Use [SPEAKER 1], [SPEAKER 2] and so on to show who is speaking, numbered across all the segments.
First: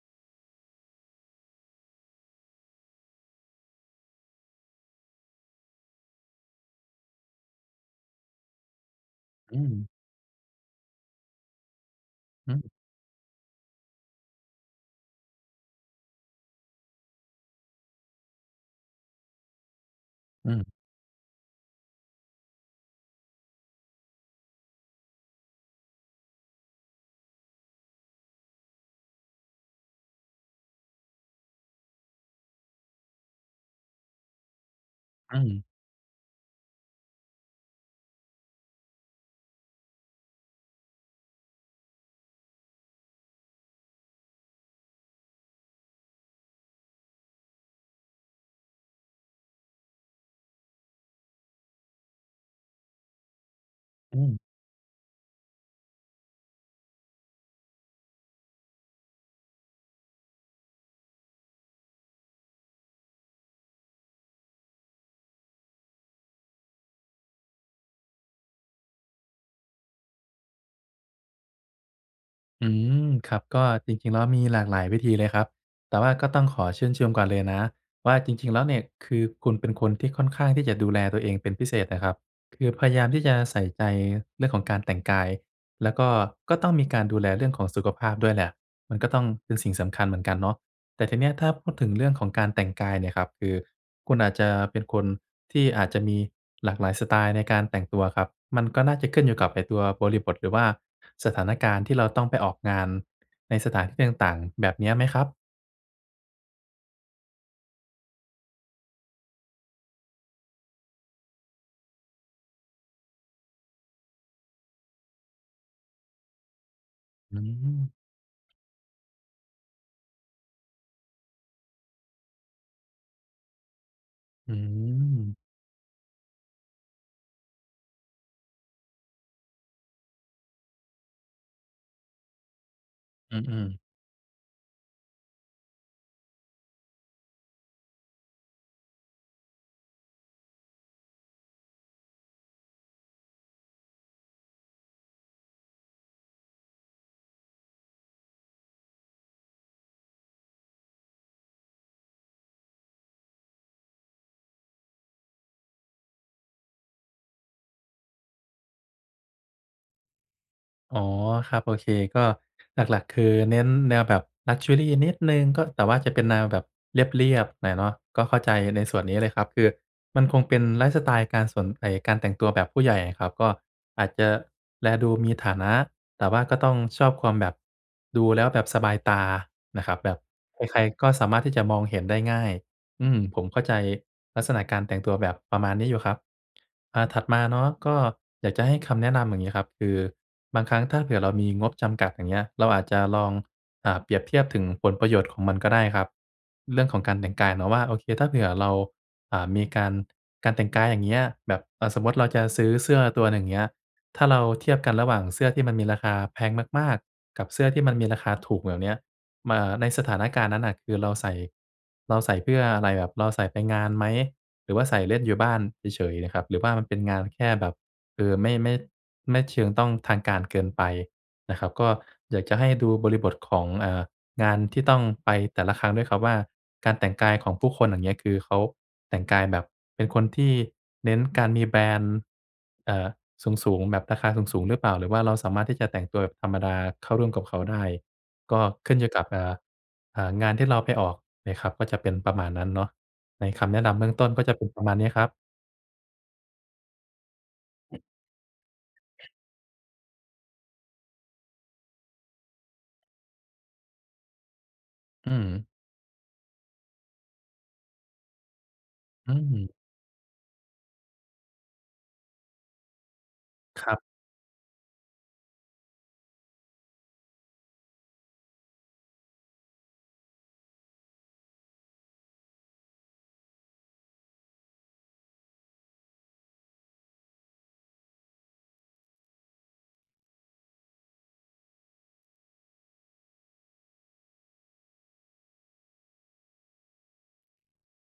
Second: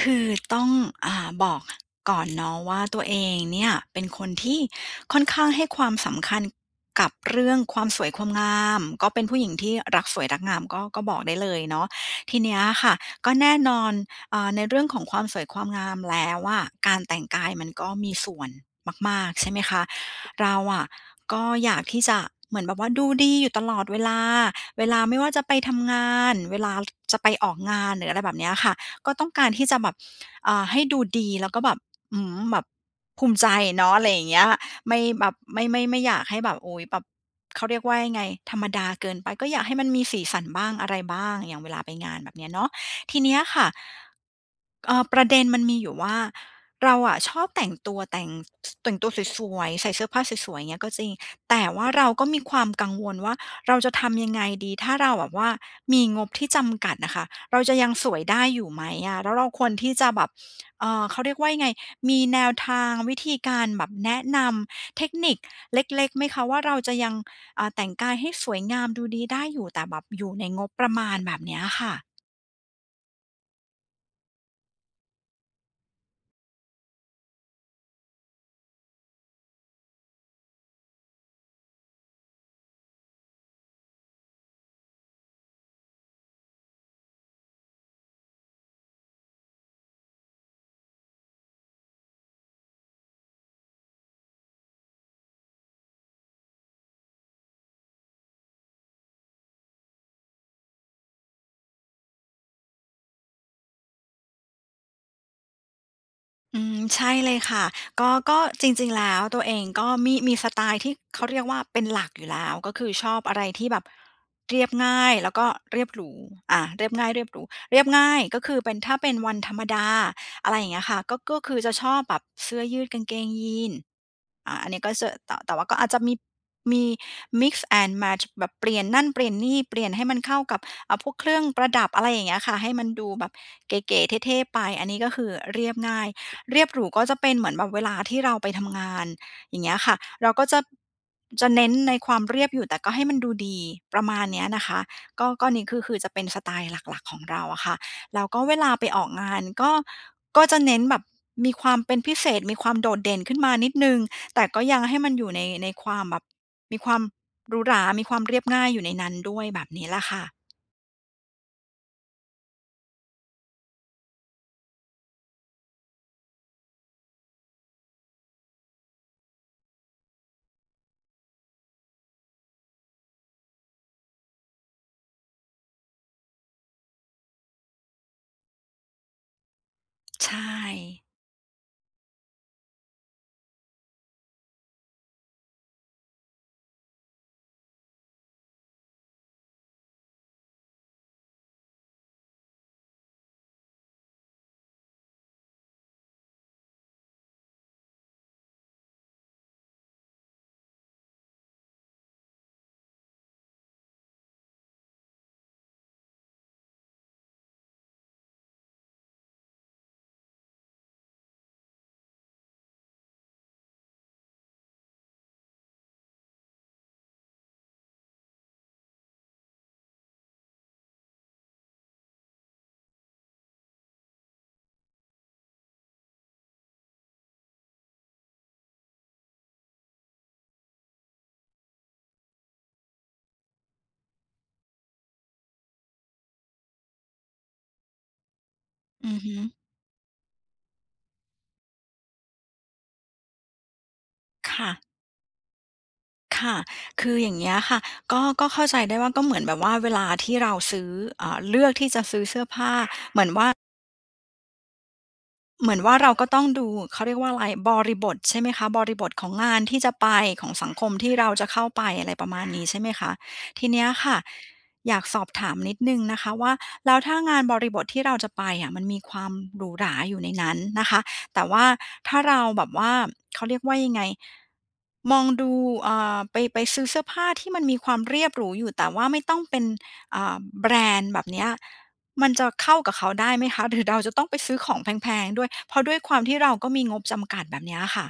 [SPEAKER 1] คือต้อง อ่า บอกก่อนเนาะว่า ตัวเองเนี่ยเป็นคนที่ค่อนข้างให้ความสำคัญกับเรื่องความสวยความงาม ก็เป็นผู้หญิง
[SPEAKER 2] อื
[SPEAKER 1] ที่
[SPEAKER 2] ม
[SPEAKER 1] รักสวยรักงาม ก็ ก็บอกได้เลยเนาะ ทีน
[SPEAKER 2] ฮ
[SPEAKER 1] ี้
[SPEAKER 2] ึ
[SPEAKER 1] อะค่ะ ก็แน่นอน อา ในเรื่องของความสวยความงามแล้วอะ การแต่งกายมันก็มีส่วนมาก ๆ ใช่ไหมคะ เ
[SPEAKER 2] อ
[SPEAKER 1] ร
[SPEAKER 2] ื
[SPEAKER 1] า
[SPEAKER 2] ม
[SPEAKER 1] อะก็อยากที่จะเหมือนแบบว่าดูดีอยู่ตลอดเวลา เวลาไม่ว่าจะไปทำงาน เวลาจะไปออกงาน หรืออะไรแบบเนี้ยค่ะ ก็ต้องการที่จะแบบ อ่า ให้ดูดีแล้วก็แบบ อื้อฮือ แบบ ภูมิใจเนาะ อะไรอย่างเงี้ย ไม่แบบ
[SPEAKER 2] อื
[SPEAKER 1] ไม
[SPEAKER 2] ม
[SPEAKER 1] ่ ไม่ ไม่อยากให้แบบ โอ้ย แบบ เขาเรียกว่ายังไง ธรรมดาเกินไป ก็อยากให้มันมีสีสันบ้างอะไรบ้าง อย่างเวลาไปงานแบบเนี้ยเนาะ ทีเนี้ยค่ะ เออ ประเด็นมันมีอยู่ว่า เราอะชอบแต่งตัวแต่ง แต่งตัวสวย ๆ ใส่เสื้อผ้าสวย ๆ เงี้ยก็จริง แต่ว่าเราก็มีความกังวลว่า เราจะท
[SPEAKER 2] อ
[SPEAKER 1] ำยังไ
[SPEAKER 2] ืม
[SPEAKER 1] งดี ถ้าเราแบบว่ามีงบที่จำกัดนะคะ เราจะยังสวยได้อยู่ไหมอะ? แล้วเราควรที่จะแบบ เออ เขาเรียกว่าไง มีแนวทาง วิธีการแบบแนะนำเทคนิคเล็ก ๆ ไหมคะว่า เราจะยัง อา แต่งกายให้สวยงามดูดีได้อยู่ แต่แบบอยู่ในงบประมาณ แบบนี้อะค่ะ?
[SPEAKER 2] อืม ครับ ก็จริง ๆ แล้วมีหลากหลายวิธีเลยครับ แต่ว่าก็ต้องขอชื่นชมก่อนเลยนะว่า จริง ๆ แล้วเนี่ย คือคุณเป็นคนที่ค่อนข้างที่จะดูแลตัวเองเป็นพิเศษนะครับ คือพยายามที่จะใส่ใจเรื่องของการแต่งกาย แล้วก็ ก็ต้องมีการดูแลเรื่องของสุขภาพด้วยแหละ มันก็ต้องเป็นสิ่งสำคัญเหมือนกันเนาะ แต่ทีนี้อะถ้าพูดถึงเรื่องของการแต่งกายเนี่ยครับ คือคุณอาจจะเป็นคนที่อาจจะมีหลากหลายสไตล์ในการแต่งตัวครับ มันก็น่าจะขึ้นอยู่กับไอ้ตัวบริบท หรือว่าสถานการณ์ที่เราต้องไปออกงานในสถานที่ต่าง ๆ แบบนี้ไหมครับ?
[SPEAKER 1] อืม ใช่เลยค่ะ ก็ ก็จริง ๆ แล้วตัวเองก็มี มีสไตล์ที่เขาเรียกว่าเป็นหลักอยู่แล้ว ก็คือชอบอะไรที่แบบเรียบง่ายแล้วก็เรียบหรู อ่า เรียบง่ายเรียบ
[SPEAKER 2] อ
[SPEAKER 1] ห
[SPEAKER 2] ื
[SPEAKER 1] รู เรียบ
[SPEAKER 2] ม
[SPEAKER 1] ง่ายก็คือเป็น ถ้าเป็นวันธรรมดา อะไรอย่างเงี้ยค่ะ ก็ ก็คือจะชอบแบบเสื้อยืดกางเกงยีนส์
[SPEAKER 2] อ
[SPEAKER 1] อ่
[SPEAKER 2] ื
[SPEAKER 1] า อันนี้ก็จะ ต
[SPEAKER 2] ม
[SPEAKER 1] แต่ว่าก็อาจจะมี มีมิกซ์แอนด์แมตช์ แบบเปลี่ยนนั่น เปลี่ยนนี่ เปลี่ยนให้มันเข้ากับ อ่า พวกเครื่องประดับ อะไรอย่างเงี้ยค่ะ ให้มันดูแบบ
[SPEAKER 2] อืม
[SPEAKER 1] เ
[SPEAKER 2] ๆ
[SPEAKER 1] ก๋ ๆ เท่ ๆ ไป อันนี้ ก็คือเรียบง่าย เรียบหรูก็จะเป็นเหมือนแบบเวลาที่เราไปทำงาน อย่างเงี้ยค่ะ เราก็จะ จะเน้นในความเรียบอยู่ แต่ก็ให้มันดูดี ประมาณเนี้ยนะคะ ก็ ก็นี้คือ คือจะเป็นสไตล์หลัก ๆ ของเราอะค่ะ แล้วก็เวลาไปออกงานก็ ก็จะเน้นแบบมีความเป็นพิเศษ มีความโดดเด่นขึ้นมานิดหนึ่ง แต่ก็ยังให้มันอยู่ใน ในความแบบ มีความหรูหรา มีความเรียบง่ายอยู่ในนั้นด้วย แบบนี้แหละค่ะ
[SPEAKER 2] อ๋อครับ โอเค ก็หลัก ๆ คือเน้นแนวแบบ ลักเชอรี นิดหนึ่ง ก็ แต่ว่าจะเป็นแนวแบบเรียบ ๆ หน่อยเนาะ ก็เข้าใจในส่วนนี้เลยครับ คือมันคงเป็นไลฟ์สไตล์การสน ไอ้การแต่งตัวแบบผู้ใหญ่อะครับ ก็อาจจะแลดูมีฐานะ แต่ว่าก็ต้องชอบความแบบ ดูแล้วแบบสบายตานะครับ แบบ
[SPEAKER 1] ใช
[SPEAKER 2] ใคร ๆ
[SPEAKER 1] ่
[SPEAKER 2] ก็สามารถที่จะมองเห็นได้ง่าย อืม ผมเข้าใจลักษณะการแต่งตัวแบบประมาณนี้อยู่ครับ อ่า ถัดมาเนาะก็อยากจะให้คำแนะนำอย่างนี้ครับ คือบางครั้งถ้าเผื่อเรามีงบจำกัด อย่างเงี้ย เราอาจจะลอง อ่า เปรียบเทียบถึงผลประโยชน์ของมันก็ได้ครับ เรื่องของการแต่งกายเนาะว่า โอเค ถ้าเผื่อเรา อ่า มีการ การแต่งกายอย่างเงี้ย แบบ เอ่อ สมมุติเราจะซื้อเสื้อตัวหนึ่ง เงี้ย ถ้าเราเทียบกันระหว่างเสื้อที่มันมีราคาแพงมาก ๆ กับเสื้อที่มันมีราคาถูก แบบเนี้ย ม อ่า ในสถานการณ์นั้นน่ะ คือเราใส่ เราใส่เพื่ออะไร? แบบเราใส่ไปงานไหม? หรือว่าใส่เล่นอยู่บ้านเฉย ๆ นะครับ หรือว่ามันเป็นงานแค่แบบ เออ ไม่ ไม่ ไม่เชิงต้องทางการเกินไปนะครับ ก็อยากจะให้ดูบริบทของ เอ่อ งานที่ต้องไปแต่ละครั้งด้วยครับว่า การแต่งกายของผู้คน อย่างเงี้ย คือเขาแต่งกายแบบเป็นคนที่เน้นการมีแบรนด์ เอ่อ สูง ๆ แบบราคาสูง ๆ หรือเปล่า? หรือว่าเราสามารถที่จะแต่งตัวแบบธรรมดาเข้าร่วมกับเขาได้ ก็ขึ้นอย
[SPEAKER 1] อ
[SPEAKER 2] ู
[SPEAKER 1] ื
[SPEAKER 2] ่
[SPEAKER 1] อ
[SPEAKER 2] กั
[SPEAKER 1] ฮ
[SPEAKER 2] บ
[SPEAKER 1] ึ
[SPEAKER 2] เอ่อ เอ่อ งานที่เราไปออกเนี่ยครับ ก็จะเป็นประมาณนั้นเนาะ ในคำแนะนำเบื้องต้นก็
[SPEAKER 1] ค
[SPEAKER 2] จะเป็
[SPEAKER 1] ่
[SPEAKER 2] นป
[SPEAKER 1] ะ
[SPEAKER 2] ระมาณเนี้ยครับ
[SPEAKER 1] ค่ะ คืออย่างเงี้ยค่ะ ก็ ก็เข้าใจได้ว่าก็เหมือนแบบว่าเวลาที่เราซื้อ อ่า เลือกที่จะซื้อเสื้อผ้า เหมือนว่า
[SPEAKER 2] อื
[SPEAKER 1] เ
[SPEAKER 2] ม
[SPEAKER 1] หมือนว่าเราก็ต้องดู เขาเรียกว่าอะไร บริบท ใช่ไหมคะ บริบทขอ
[SPEAKER 2] อื
[SPEAKER 1] งงาน
[SPEAKER 2] ม
[SPEAKER 1] ที่จะไปของสังคมที่เราจะเข้าไป อะไรประมาณนี้ ใช่ไหมคะ ทีเน
[SPEAKER 2] ค
[SPEAKER 1] ี้ย
[SPEAKER 2] รับ
[SPEAKER 1] ค่ะอยากสอบถามนิดหนึ่งนะคะว่า แล้วถ้างานบริบทที่เราจะไปอะ มันมีความหรูหราอยู่ในนั้นนะคะ แต่ว่าถ้าเราแบบว่า เขาเรียกว่ายังไง มองดู อ่า ไป ไปซื้อเสื้อผ้าที่มันมีความเรียบหรูอยู่ แต่ว่าไม่ต้องเป็น อ่า แบรนด์แบบเนี้ย มันจะเข้ากับเขาได้ไหมคะ? หรือเราจะต้องไปซื้อของแพง ๆ ด้วย? เพราะด้วยความที่เราก็มีงบจำกัดแบบเนี้ยค่ะ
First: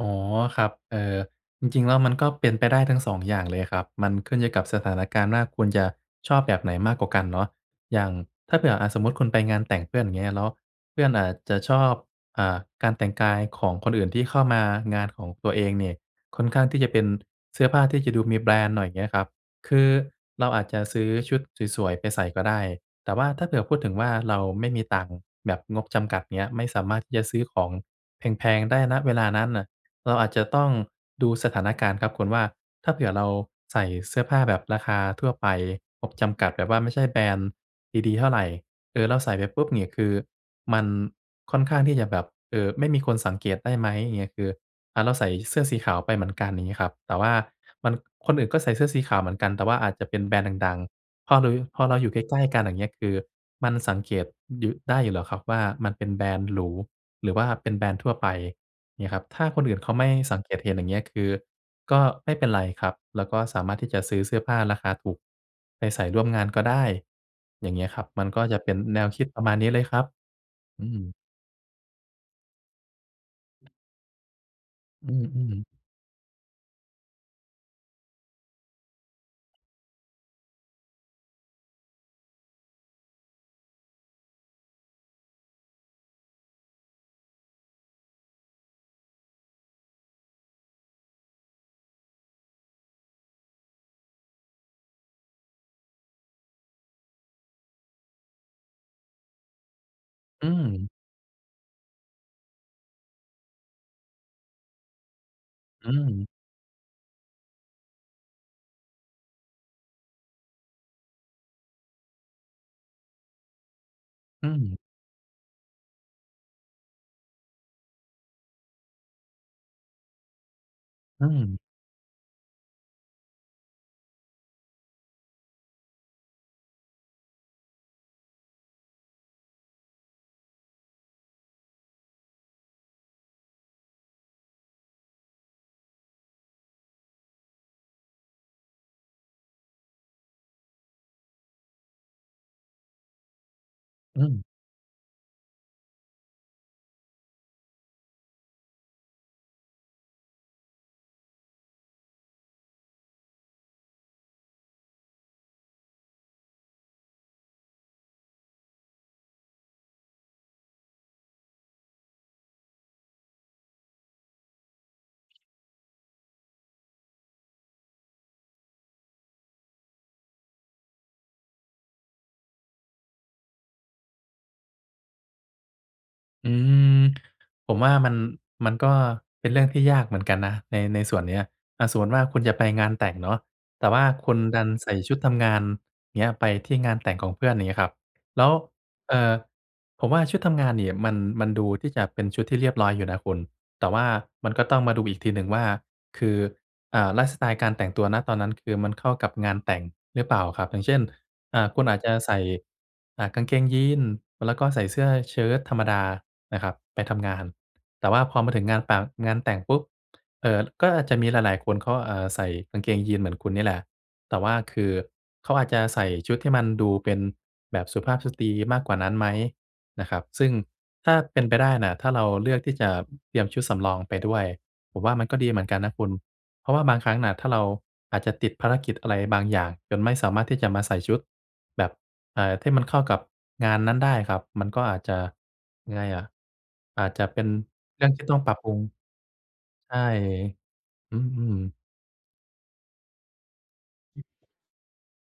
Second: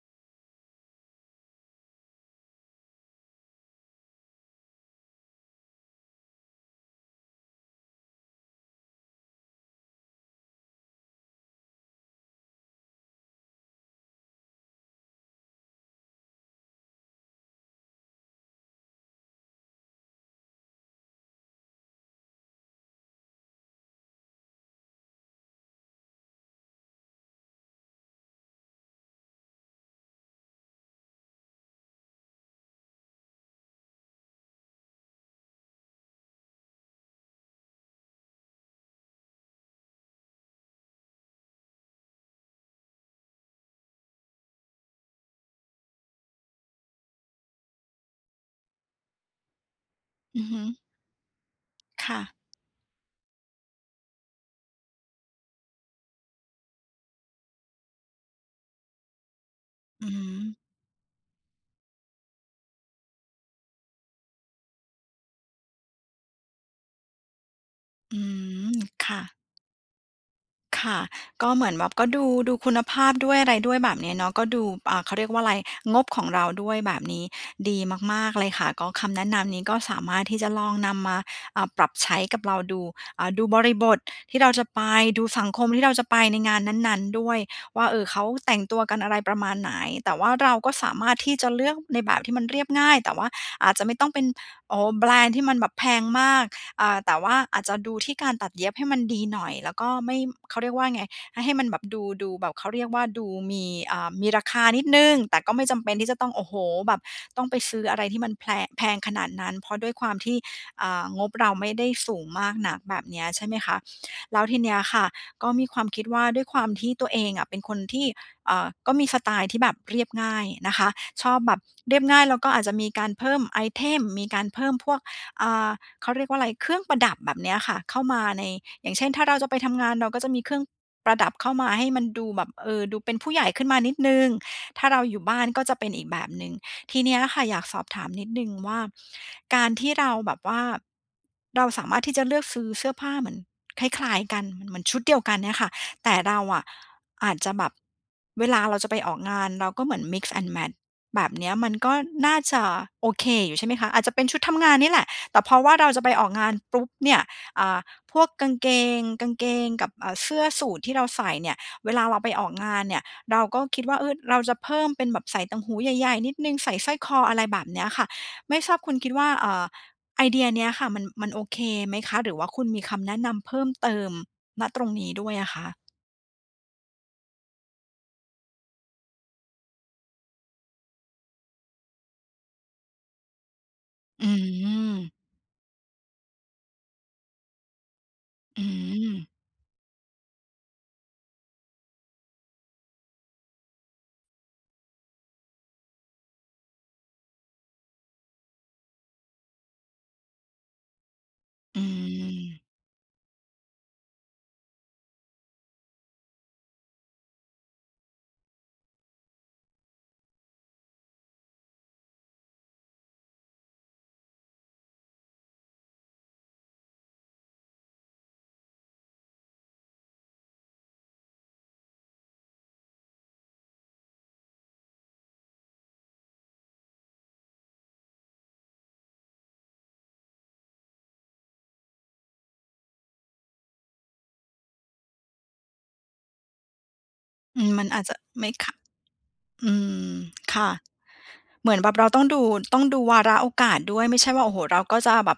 [SPEAKER 2] อ๋อ ครับ เอ่อ จริง ๆ แล้วมันก็เป็นไปได้ทั้ง 2 อย่างเลยครับ มันขึ้นอยู่กับสถานการณ์ว่า คุณจะชอบแบบไหนมากกว่ากันเนาะ อย่าง ถ้าเผื่ออะสมมุติคุณไปงานแต่งเพื่อน เงี้ยเนาะ เพื่อนอาจจะชอบ อ่า การแต่งกายของคนอื่นที่เข้ามางานของตัวเองเนี่ย ค่อนข้างที่จะเป็นเสื้อผ้าที่จะดูมีแบรนด์หน่อยเงี้ยครับ คือเราอาจจะซื้อชุดสวย ๆ ไปใส่ก็ได้ แต่ว่าถ้าเผื่อพูดถึงว่าเราไม่มีตังค์แบบงบจำกัดเงี้ย ไม่สามารถที่จะซื้อของแพง ๆ ได้ ณ เวลานั้นน่ะ เราอาจจะต้องดูสถานการณ์ครับคุณว่า ถ้าเผื่อเราใส่เสื้อผ้าแบบราคาทั่วไปงบจำกัดแบบว่าไม่ใช่แบรนด์ ดี ๆ เท่าไร เอ่อ แล้วใส่ไปปุ๊บเนี่ยคือมันค่อนข้างที่จะแบบ เอ่อ ไม่มีคนสังเกตได้ไหมเงี้ย คือ อะ เราใส่เสื้อสีขาวไปเหมือนกัน อย่างงี้ครับ แต่ว่ามัน คนอื่นก็ใส่เสื้อสีขาวเหมือนกัน แต่ว่าอาจจะเป็นแบร
[SPEAKER 1] อื
[SPEAKER 2] นด
[SPEAKER 1] อ
[SPEAKER 2] ์
[SPEAKER 1] ฮึ
[SPEAKER 2] ดัง ๆ พอหรุย พอเราอ
[SPEAKER 1] ค
[SPEAKER 2] ยู่
[SPEAKER 1] ่
[SPEAKER 2] ใก
[SPEAKER 1] ะ
[SPEAKER 2] ล้ ๆ กัน อย่างเงี้ย คือมันสังเกต อ หยุ ได้อยู่หรอกครับว่า มันเป็นแบรนด์หรู หรือว่าเป็นแบรนด์ทั่วไป เงี้ยครับ ถ้าคนอื่นเขา
[SPEAKER 1] อ
[SPEAKER 2] ไม
[SPEAKER 1] ื
[SPEAKER 2] ่
[SPEAKER 1] อฮ
[SPEAKER 2] สังเก
[SPEAKER 1] ึ
[SPEAKER 2] ตเห็น อย่างเงี้ย คือก็ไม่เป็นไรครับ แล้วก็สามารถที่จะซื้อเสื้อผ้าราคาถูกไปใส่ร่วมงานก็ได้ อย่างเงี้ยครับ
[SPEAKER 1] อื
[SPEAKER 2] มันก็จะเป็
[SPEAKER 1] ม
[SPEAKER 2] นแน
[SPEAKER 1] ค
[SPEAKER 2] ว
[SPEAKER 1] ่
[SPEAKER 2] คิด
[SPEAKER 1] ะ
[SPEAKER 2] ประมาณนี้เลยครับ
[SPEAKER 1] ค
[SPEAKER 2] อื
[SPEAKER 1] ่ะ
[SPEAKER 2] ม
[SPEAKER 1] ก็เหมือนแบบก็ดู ดูคุณภาพด้วยอะไรด้วยแบบนี้เนาะ ก็ดู อ่า
[SPEAKER 2] อ
[SPEAKER 1] เข
[SPEAKER 2] ื
[SPEAKER 1] าเรียกว่าอะไร
[SPEAKER 2] อ ๆ
[SPEAKER 1] งบของเราด้วยแบบนี้ดีมาก ๆ เลยค่ะ ก็คำแนะนำนี้ก็สามารถที่จะลองนำมา อ่า ปรับใช้กับเราดู อ่า ดูบริบทที่เราจะไป ดูสังคมที่เราจะไปในงานนั้น ๆ ด้วยว่า เออ เขาแต่งตัวกันอะไรประมาณไหน แต่ว่าเราก็สามารถที่จะเลือกในแบบที่มันเรียบง่าย แต่ว่าอาจจะไม่ต้องเป็น โอ้โฮ แบรนด์ที่มันแบบแพงมาก อ่า แต่ว่าอาจจะดูที่การตัดเย็บให้มันดีหน่อย แล้วก็ไม่
[SPEAKER 2] อ
[SPEAKER 1] เขาเรียกว่า
[SPEAKER 2] ืม
[SPEAKER 1] ไง ให้ ให้มันแบบดู ดูแบบ เขาเรียกว่าดูมี อ่า มีราคานิดหนึ่ง แต่ก็ไม่จำ
[SPEAKER 2] อ
[SPEAKER 1] เป
[SPEAKER 2] ื
[SPEAKER 1] ็นที่จะต้
[SPEAKER 2] ม
[SPEAKER 1] อง โอ้โฮ แบบ ต้องไปซื้ออะไรที่มันแพรง แพงขนาดนั้น เพราะด้วยความที่ อ่า งบเราไม่ได้สูงมากน่ะแบบเนี้ยใช่ไหมคะ แล้
[SPEAKER 2] อ
[SPEAKER 1] ว
[SPEAKER 2] ื
[SPEAKER 1] ทีเนี้
[SPEAKER 2] ม
[SPEAKER 1] ยค่ะก็มีความคิดว่า ด้วยความที่ตัวเองอะเป็นคนที่ เอ่อ ก็มีสไตล์ที่แบบเรียบง่ายนะคะ
[SPEAKER 2] อื
[SPEAKER 1] ชอบแบ
[SPEAKER 2] ม
[SPEAKER 1] บเรียบง่ายแล้วก็อาจจะมีการเพิ่มไอเทม มีการเพิ่มพวก อ่า เขาเรียกว่าอะไร เครื่องประดับแบบเนี้ยค่ะ เข้ามาใน อย่างเช่น ถ้าเราจะไปทำงาน เราก็จะมีเครื่อง ประดับเข้ามาให้มันดูแบบ เออ ดูเป็นผู้ใหญ่ขึ้นมานิดหนึ่ง ถ้าเราอยู่บ้านก็จะเป็นอีกแบบหนึ่ง ทีเนี้ยค่ะ อยากสอบถามนิดหนึ่งว่า การที่เราแบบว่า เราสามารถที่จะเลือกซื้อเสื้อผ้าเหมือนคล้า
[SPEAKER 2] อื
[SPEAKER 1] ย ๆ ก
[SPEAKER 2] ม
[SPEAKER 1] ัน เหมือนชุดเดียวกันเนี่ยค่ะ แต่เราอะอาจจะแบบ เวลาเราจะไปออกงาน เราก็เหมือน mix and match แบบเนี้ยมันก็น่าจะโอเคอยู่ใช่ไหมคะ อาจจะเป็นชุดทำงานนี่แหละ แต่เพราะว่าเราจะไปออกงานปุ๊บเนี่ย อ่า พวกกางเกง กางเกงกับ อ่า เสื้อสูทที่เราใส่เนี่ยเวลาเราไปออกงานเนี่ย เราก็คิดว่า เออ เราจะเพิ่มเป็นแบบใส่ต่างหูใหญ่ ๆ นิดหนึ่ง ใส่สร้อยคอ อะไรแบบเนี้ยค่ะ ไม่ทราบคุณคิดว่า เอ่อ ไอเดียเนี้ยค่ะ มัน มันโอเคไหมคะ? หรือว่าคุณมีคำแนะนำเพิ่มเติม ณ ตรงนี้ด้วยอะคะ?
[SPEAKER 2] อืม ผมว่ามัน มันก็เป็นเรื่องที่ยากเหมือนกันนะ ใน ในส่วนเนี้ย อะ สมมุติว่า คุณจะไปงานแต่งเนาะ แต่ว่า
[SPEAKER 1] อื
[SPEAKER 2] คุณดันใส่
[SPEAKER 1] ม
[SPEAKER 2] ชุดทำงานเนี้ยไปที่งานแต่งของเพื่อน อย่างนี้ครับ แล้ว
[SPEAKER 1] อื
[SPEAKER 2] เอ่
[SPEAKER 1] ม
[SPEAKER 2] อ ผมว่าชุดทำงานเนี่ยมัน มันดูที่จะเป็นชุดที่เรียบร้อยอยู่นะคุณ แต่ว่ามันก็ต้องมาดูอีกทีหนึ่งว่า คือ อ่า ไลฟ์สไตล์การแต่งตัว ณ ตอนนั้นคือมันเข้ากับงานแต่งหรือเปล่าครับ? อย่างเช่น อ่า
[SPEAKER 1] อ
[SPEAKER 2] ค
[SPEAKER 1] ื
[SPEAKER 2] ุณอาจจะใส่
[SPEAKER 1] ม
[SPEAKER 2] อ่า กางเกงยีนส์ แล้วก็ใส่เสื้อเชิ้ตธรรมดานะครับไปทำงาน แต่ว่าพอมาถึงงานตั๋ง งานแต่งปุ๊บ เอ่อ ก็อาจจะมีหลาย ๆ คนก็ เอ่อ ใส่กางเกงยีนส์เหมือนคุณนี่แหละ แต่ว่าคือเขาอาจจะใส่ชุดที่มันดูเป็นแบบสุภาพสตรีมากกว่านั้นไหม? นะครับ ซึ่งถ้าเป็นไปได้น่ะ ถ้าเราเลือกที่จะเตรียมชุดสำรองไปด้วย ผมว่ามันก็ดีเหมือนกันนะคุณ เพราะว่าบางครั้งน่ะ ถ้าเราอาจจะติดภารกิจอะไรบางอย่างจนไม่สามารถที่จะมาใส่ชุด แบบ เอ่อ ที่มันเข้ากับงานนั้นได้ครับ มันก็อาจจะ ยังไงอะ อาจจะเป็น
[SPEAKER 1] อืม มันอ
[SPEAKER 2] เ
[SPEAKER 1] า
[SPEAKER 2] ร
[SPEAKER 1] จ
[SPEAKER 2] ื่อ
[SPEAKER 1] จ
[SPEAKER 2] ง
[SPEAKER 1] ะ
[SPEAKER 2] ที่ต้อง
[SPEAKER 1] ไม่
[SPEAKER 2] ปรับ
[SPEAKER 1] ข
[SPEAKER 2] ปรุ
[SPEAKER 1] ะ
[SPEAKER 2] ง
[SPEAKER 1] อื
[SPEAKER 2] ใช่
[SPEAKER 1] ม ค่ะ
[SPEAKER 2] อื
[SPEAKER 1] เหม
[SPEAKER 2] ม
[SPEAKER 1] ือนแบบเราต้องดู ต้องดูวาระโอกาสด้วย ไม่ใช่ว่า โอ้โฮ! เราก็จะแบบ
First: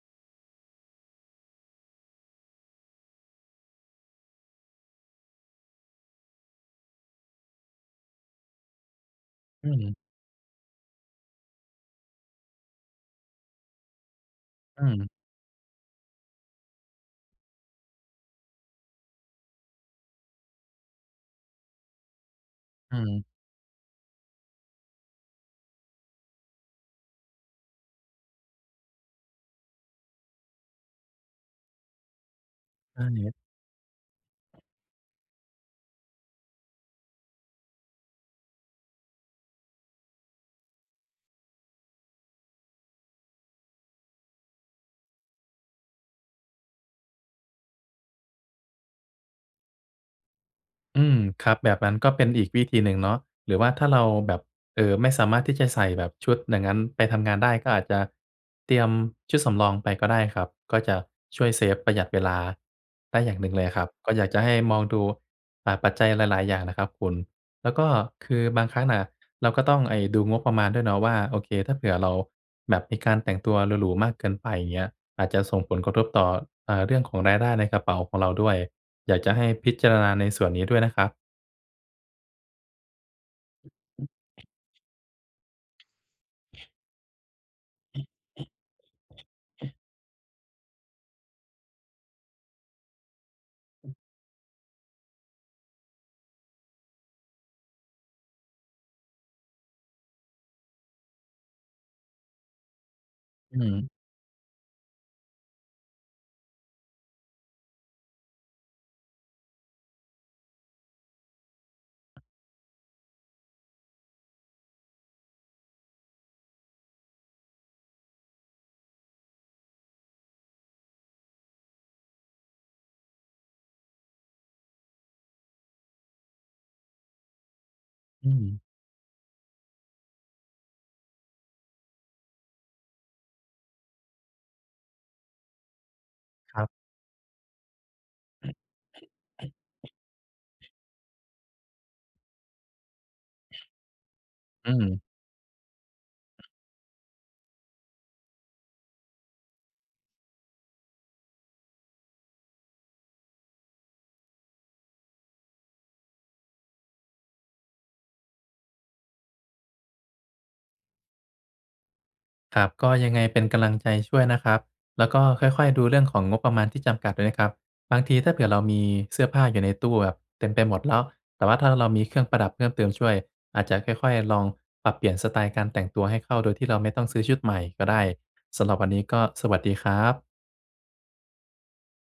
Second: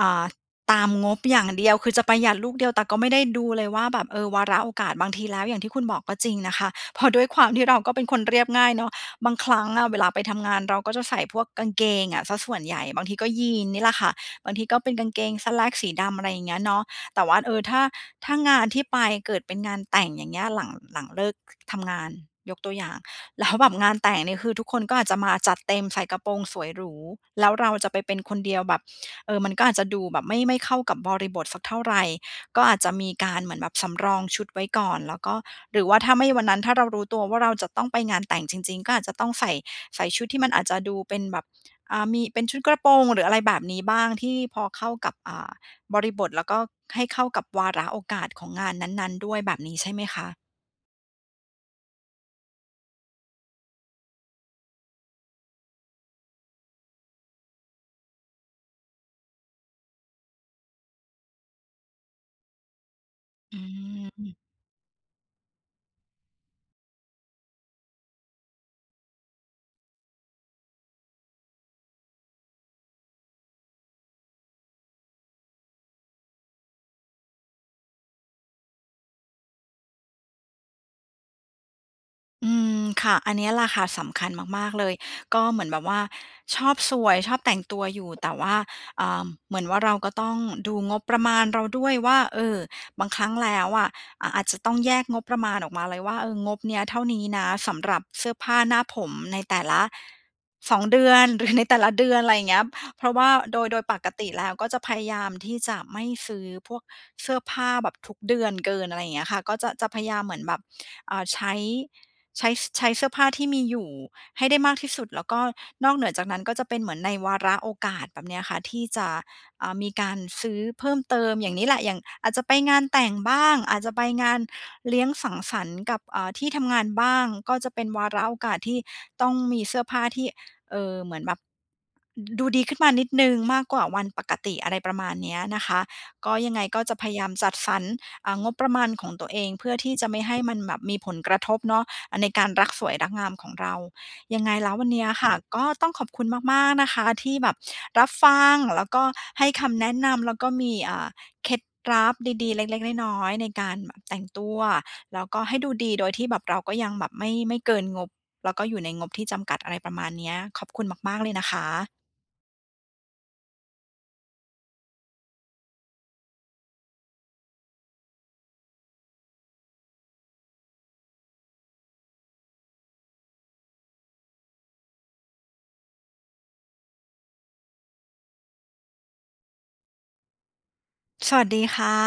[SPEAKER 1] อ่า ตามงบอย่างเดียว คือจะประหยัดลูกเดียว แต่ก็ไม่ได้ดูเลยว่าแบบ เออ วาระโอกาสบางทีแล้วอย่างที่คุณบอกก็จริงนะคะ เพราะด้วยความที่เราก็เป็นคนเรียบง่ายเนาะ บางครั้
[SPEAKER 2] อ
[SPEAKER 1] ง
[SPEAKER 2] ื
[SPEAKER 1] น่ะ
[SPEAKER 2] ม
[SPEAKER 1] เวลาไปทำงาน เราก็จะใส่พวกกางเกงอะเสียส่วนใหญ่ บางทีก็ยีนส์นี่แหละค่ะ บางทีก็
[SPEAKER 2] อื
[SPEAKER 1] เป็นกา
[SPEAKER 2] ม
[SPEAKER 1] งเกง Slacks สีดำ อะไรอย่างเงี้ยเนาะ แต่ว่า เออ ถ้า ถ้างานที่ไปเกิดเป็นงานแต่ง อย่างเงี้ย หลัง หลังเลิก ท ทำงาน ยกตัวอย่
[SPEAKER 2] อ
[SPEAKER 1] า
[SPEAKER 2] ื
[SPEAKER 1] ง
[SPEAKER 2] ม
[SPEAKER 1] แล้ว แบบ งานแต่งเนี่ย คือทุกคนก็อาจจะมาจัดเต็มใส่กระโปรงสวยหรู แล้วเราจะไปเป็นคนเดียวแบบ เออ มันก็อาจจะดูแบบไม่ ไม่เข้ากับบริบทสักเท่าไร ก็อาจจะ
[SPEAKER 2] อ
[SPEAKER 1] ม
[SPEAKER 2] า
[SPEAKER 1] ี
[SPEAKER 2] เงี
[SPEAKER 1] ก
[SPEAKER 2] ้ย
[SPEAKER 1] ารเหมือนแบบสำรองชุดไว้ก่อน แล้วก็ หรือว่าถ้าไม่ วันนั้นถ้าเรารู้ตัวว่า เราจะต้องไปงานแต่งจริง ๆ ก็อาจจะต้องใส่ ใส่ชุดที่มันอาจจะดูเป็นแบบ อ่า มี เป็นชุดกระโปรง หรืออะไรแบบนี้บ้างที่พอเข้ากับ อ่า บริบท แล้วก็ให้เข้ากับวาระโอกาสของงานนั้น ๆ ด้วยแบบนี้ใช่ไหมคะ?
[SPEAKER 2] อืม ครับ แบบนั้นก็เป็นอีกวิธีหนึ่งเนาะ หรือว่าถ้าเราแบบ เอ่อ ไม่สามารถที่จะใส่แบบชุดอย่างงั้นไปทำงานได้ ก็อาจจะเตรียมชุดสำรองไปก็ได้ครับ ก็จะช่วยเซฟ ประหยัดเวลาได้อย่างหนึ่
[SPEAKER 1] อ
[SPEAKER 2] ง
[SPEAKER 1] ื
[SPEAKER 2] เลยครับ
[SPEAKER 1] ม
[SPEAKER 2] ก็อ
[SPEAKER 1] อ
[SPEAKER 2] ย
[SPEAKER 1] ื
[SPEAKER 2] าก
[SPEAKER 1] อ
[SPEAKER 2] จะให้มองดู อ่า ปัจจัยหลาย ๆ อย่างนะครับคุณ แล้วก็คือบางครั้งน่ะเราก็ต้องไอ้ ดูงบประมาณด้วยเนาะว่า โอเค ถ้าเผื่อเราแบบมีการแต่งตัวหรู ๆ มากเกินไป อย่างเงี้ย อาจจะส่งผลกระทบต่อ เอ่อ เรื่องของรายได้ในกระเป๋าของเราด้วย อยากจะให้พิจารณาในส่วนนี้ด้วยนะครับ
[SPEAKER 1] อืม ค่ะ อันเนี้ยแหละค่ะสำคัญมาก ๆ เลย ก็เหมือนแบบว่าชอบสวย ชอบแต่งตัวอยู่ แต่ว่า เอ่อ เหมือนว่า เราก็ต้องดูงบประมาณเราด้วยว่า เออ บางครั้งแล้วอะ อ่า อาจจะต้องแยกงบประมาณออกมาเลยว่า เออ งบเนี้ยเท่านี้นะสำหรับเสื้อผ้าหน้าผมในแต่ละ 2เดือน หรือ ในแต่ละเดือน อะไรเงี้ย เพราะว่าโ
[SPEAKER 2] อ
[SPEAKER 1] ด
[SPEAKER 2] ื
[SPEAKER 1] ย โดย
[SPEAKER 2] อ
[SPEAKER 1] ปกติแล้วก็จะพยายามที่จะไม่ซื้อพวกเสื้อผ้าแบบทุกเดือนเกิน อะไรอย่างเงี้ยค่ะ ก็จะ จะพยายามเหมือนแบบ เอ่อ ใช้ ใช้ ส ใช้เสื้อผ้าที่มีอยู่ให้ได้มากที่สุด แล้วก็นอกเหนือจากนั้นก็จะเป็นเหมือนในวาระโอกาส แบบเนี้ยค่ะ ที่จะ อ่า มีการซื้อเพิ่มเติม อย่างนี้แหละ อย่างอาจจะไปงานแต่งบ้าง อาจจะไปงานเลี้ยงสังสรรค์กับ อ่า ที่ทำงานบ้าง ก็จะเป็นวาระ
[SPEAKER 2] อื
[SPEAKER 1] โอกาส
[SPEAKER 2] ม
[SPEAKER 1] ที่ต้องมีเสื้อผ้าที่ เออ เหมือนแบบ อ ดูดีขึ้นมานิดหนึ่งมากกว่าวันปกติ อะไรประมาณเนี้ยนะคะ ก็ยัง
[SPEAKER 2] ค
[SPEAKER 1] ไง
[SPEAKER 2] รับ
[SPEAKER 1] ก็จะพยายามจัดสรร อ่า งบประมาณของตัวเอง เพื่อที่จะไม่ให้มันแบบมีผลกระทบเนาะ อา ในการรักสวยรักงามของเรา ยังไงแ
[SPEAKER 2] อ
[SPEAKER 1] ล
[SPEAKER 2] ื
[SPEAKER 1] ้ววันเนี
[SPEAKER 2] ม
[SPEAKER 1] ้ยค่ะ ก็ต้องขอบคุณมาก ๆ นะคะ ที่แบบรับฟัง แล้วก็ให้คำแนะนำ แล้วก็มี อ่า เคล็ดลับดี ๆ เล็ก ๆ น้อย ๆ ในการแบบแต่งตัว แล้วก็ให้ดูดีโดยที่แบบเราก็ยังแบบไม่ ไม่เกินงบ แล้วก็อยู่ในงบที่จำกัด อะไรประมาณเนี้ย ขอบคุณมาก ๆ เลยนะคะ
[SPEAKER 2] ครับ ก็ยังไงเป็นกำลังใจช่วยนะครับ แล้วก็ค่อย ๆ ดูเรื่องของงบประมาณที่จำกัดด้วยนะครับ บางทีถ้าเผื่อเรามีเสื้อผ้าอยู่ในตู้แบบเต็มไปหมดแล้ว แต่ว่าถ้าเรามีเครื่องประดับเพิ่มเติมช่วย อาจจะค่อย ๆ ลองปรับเปลี่ยนสไตล์การแต่งตัวให้เข้าโดยที่เราไม่ต้องซื้อชุดใหม่ก็ได้ สำหรับวันนี้ก็สวัสดีครับ
[SPEAKER 1] สวัสดีค่ะ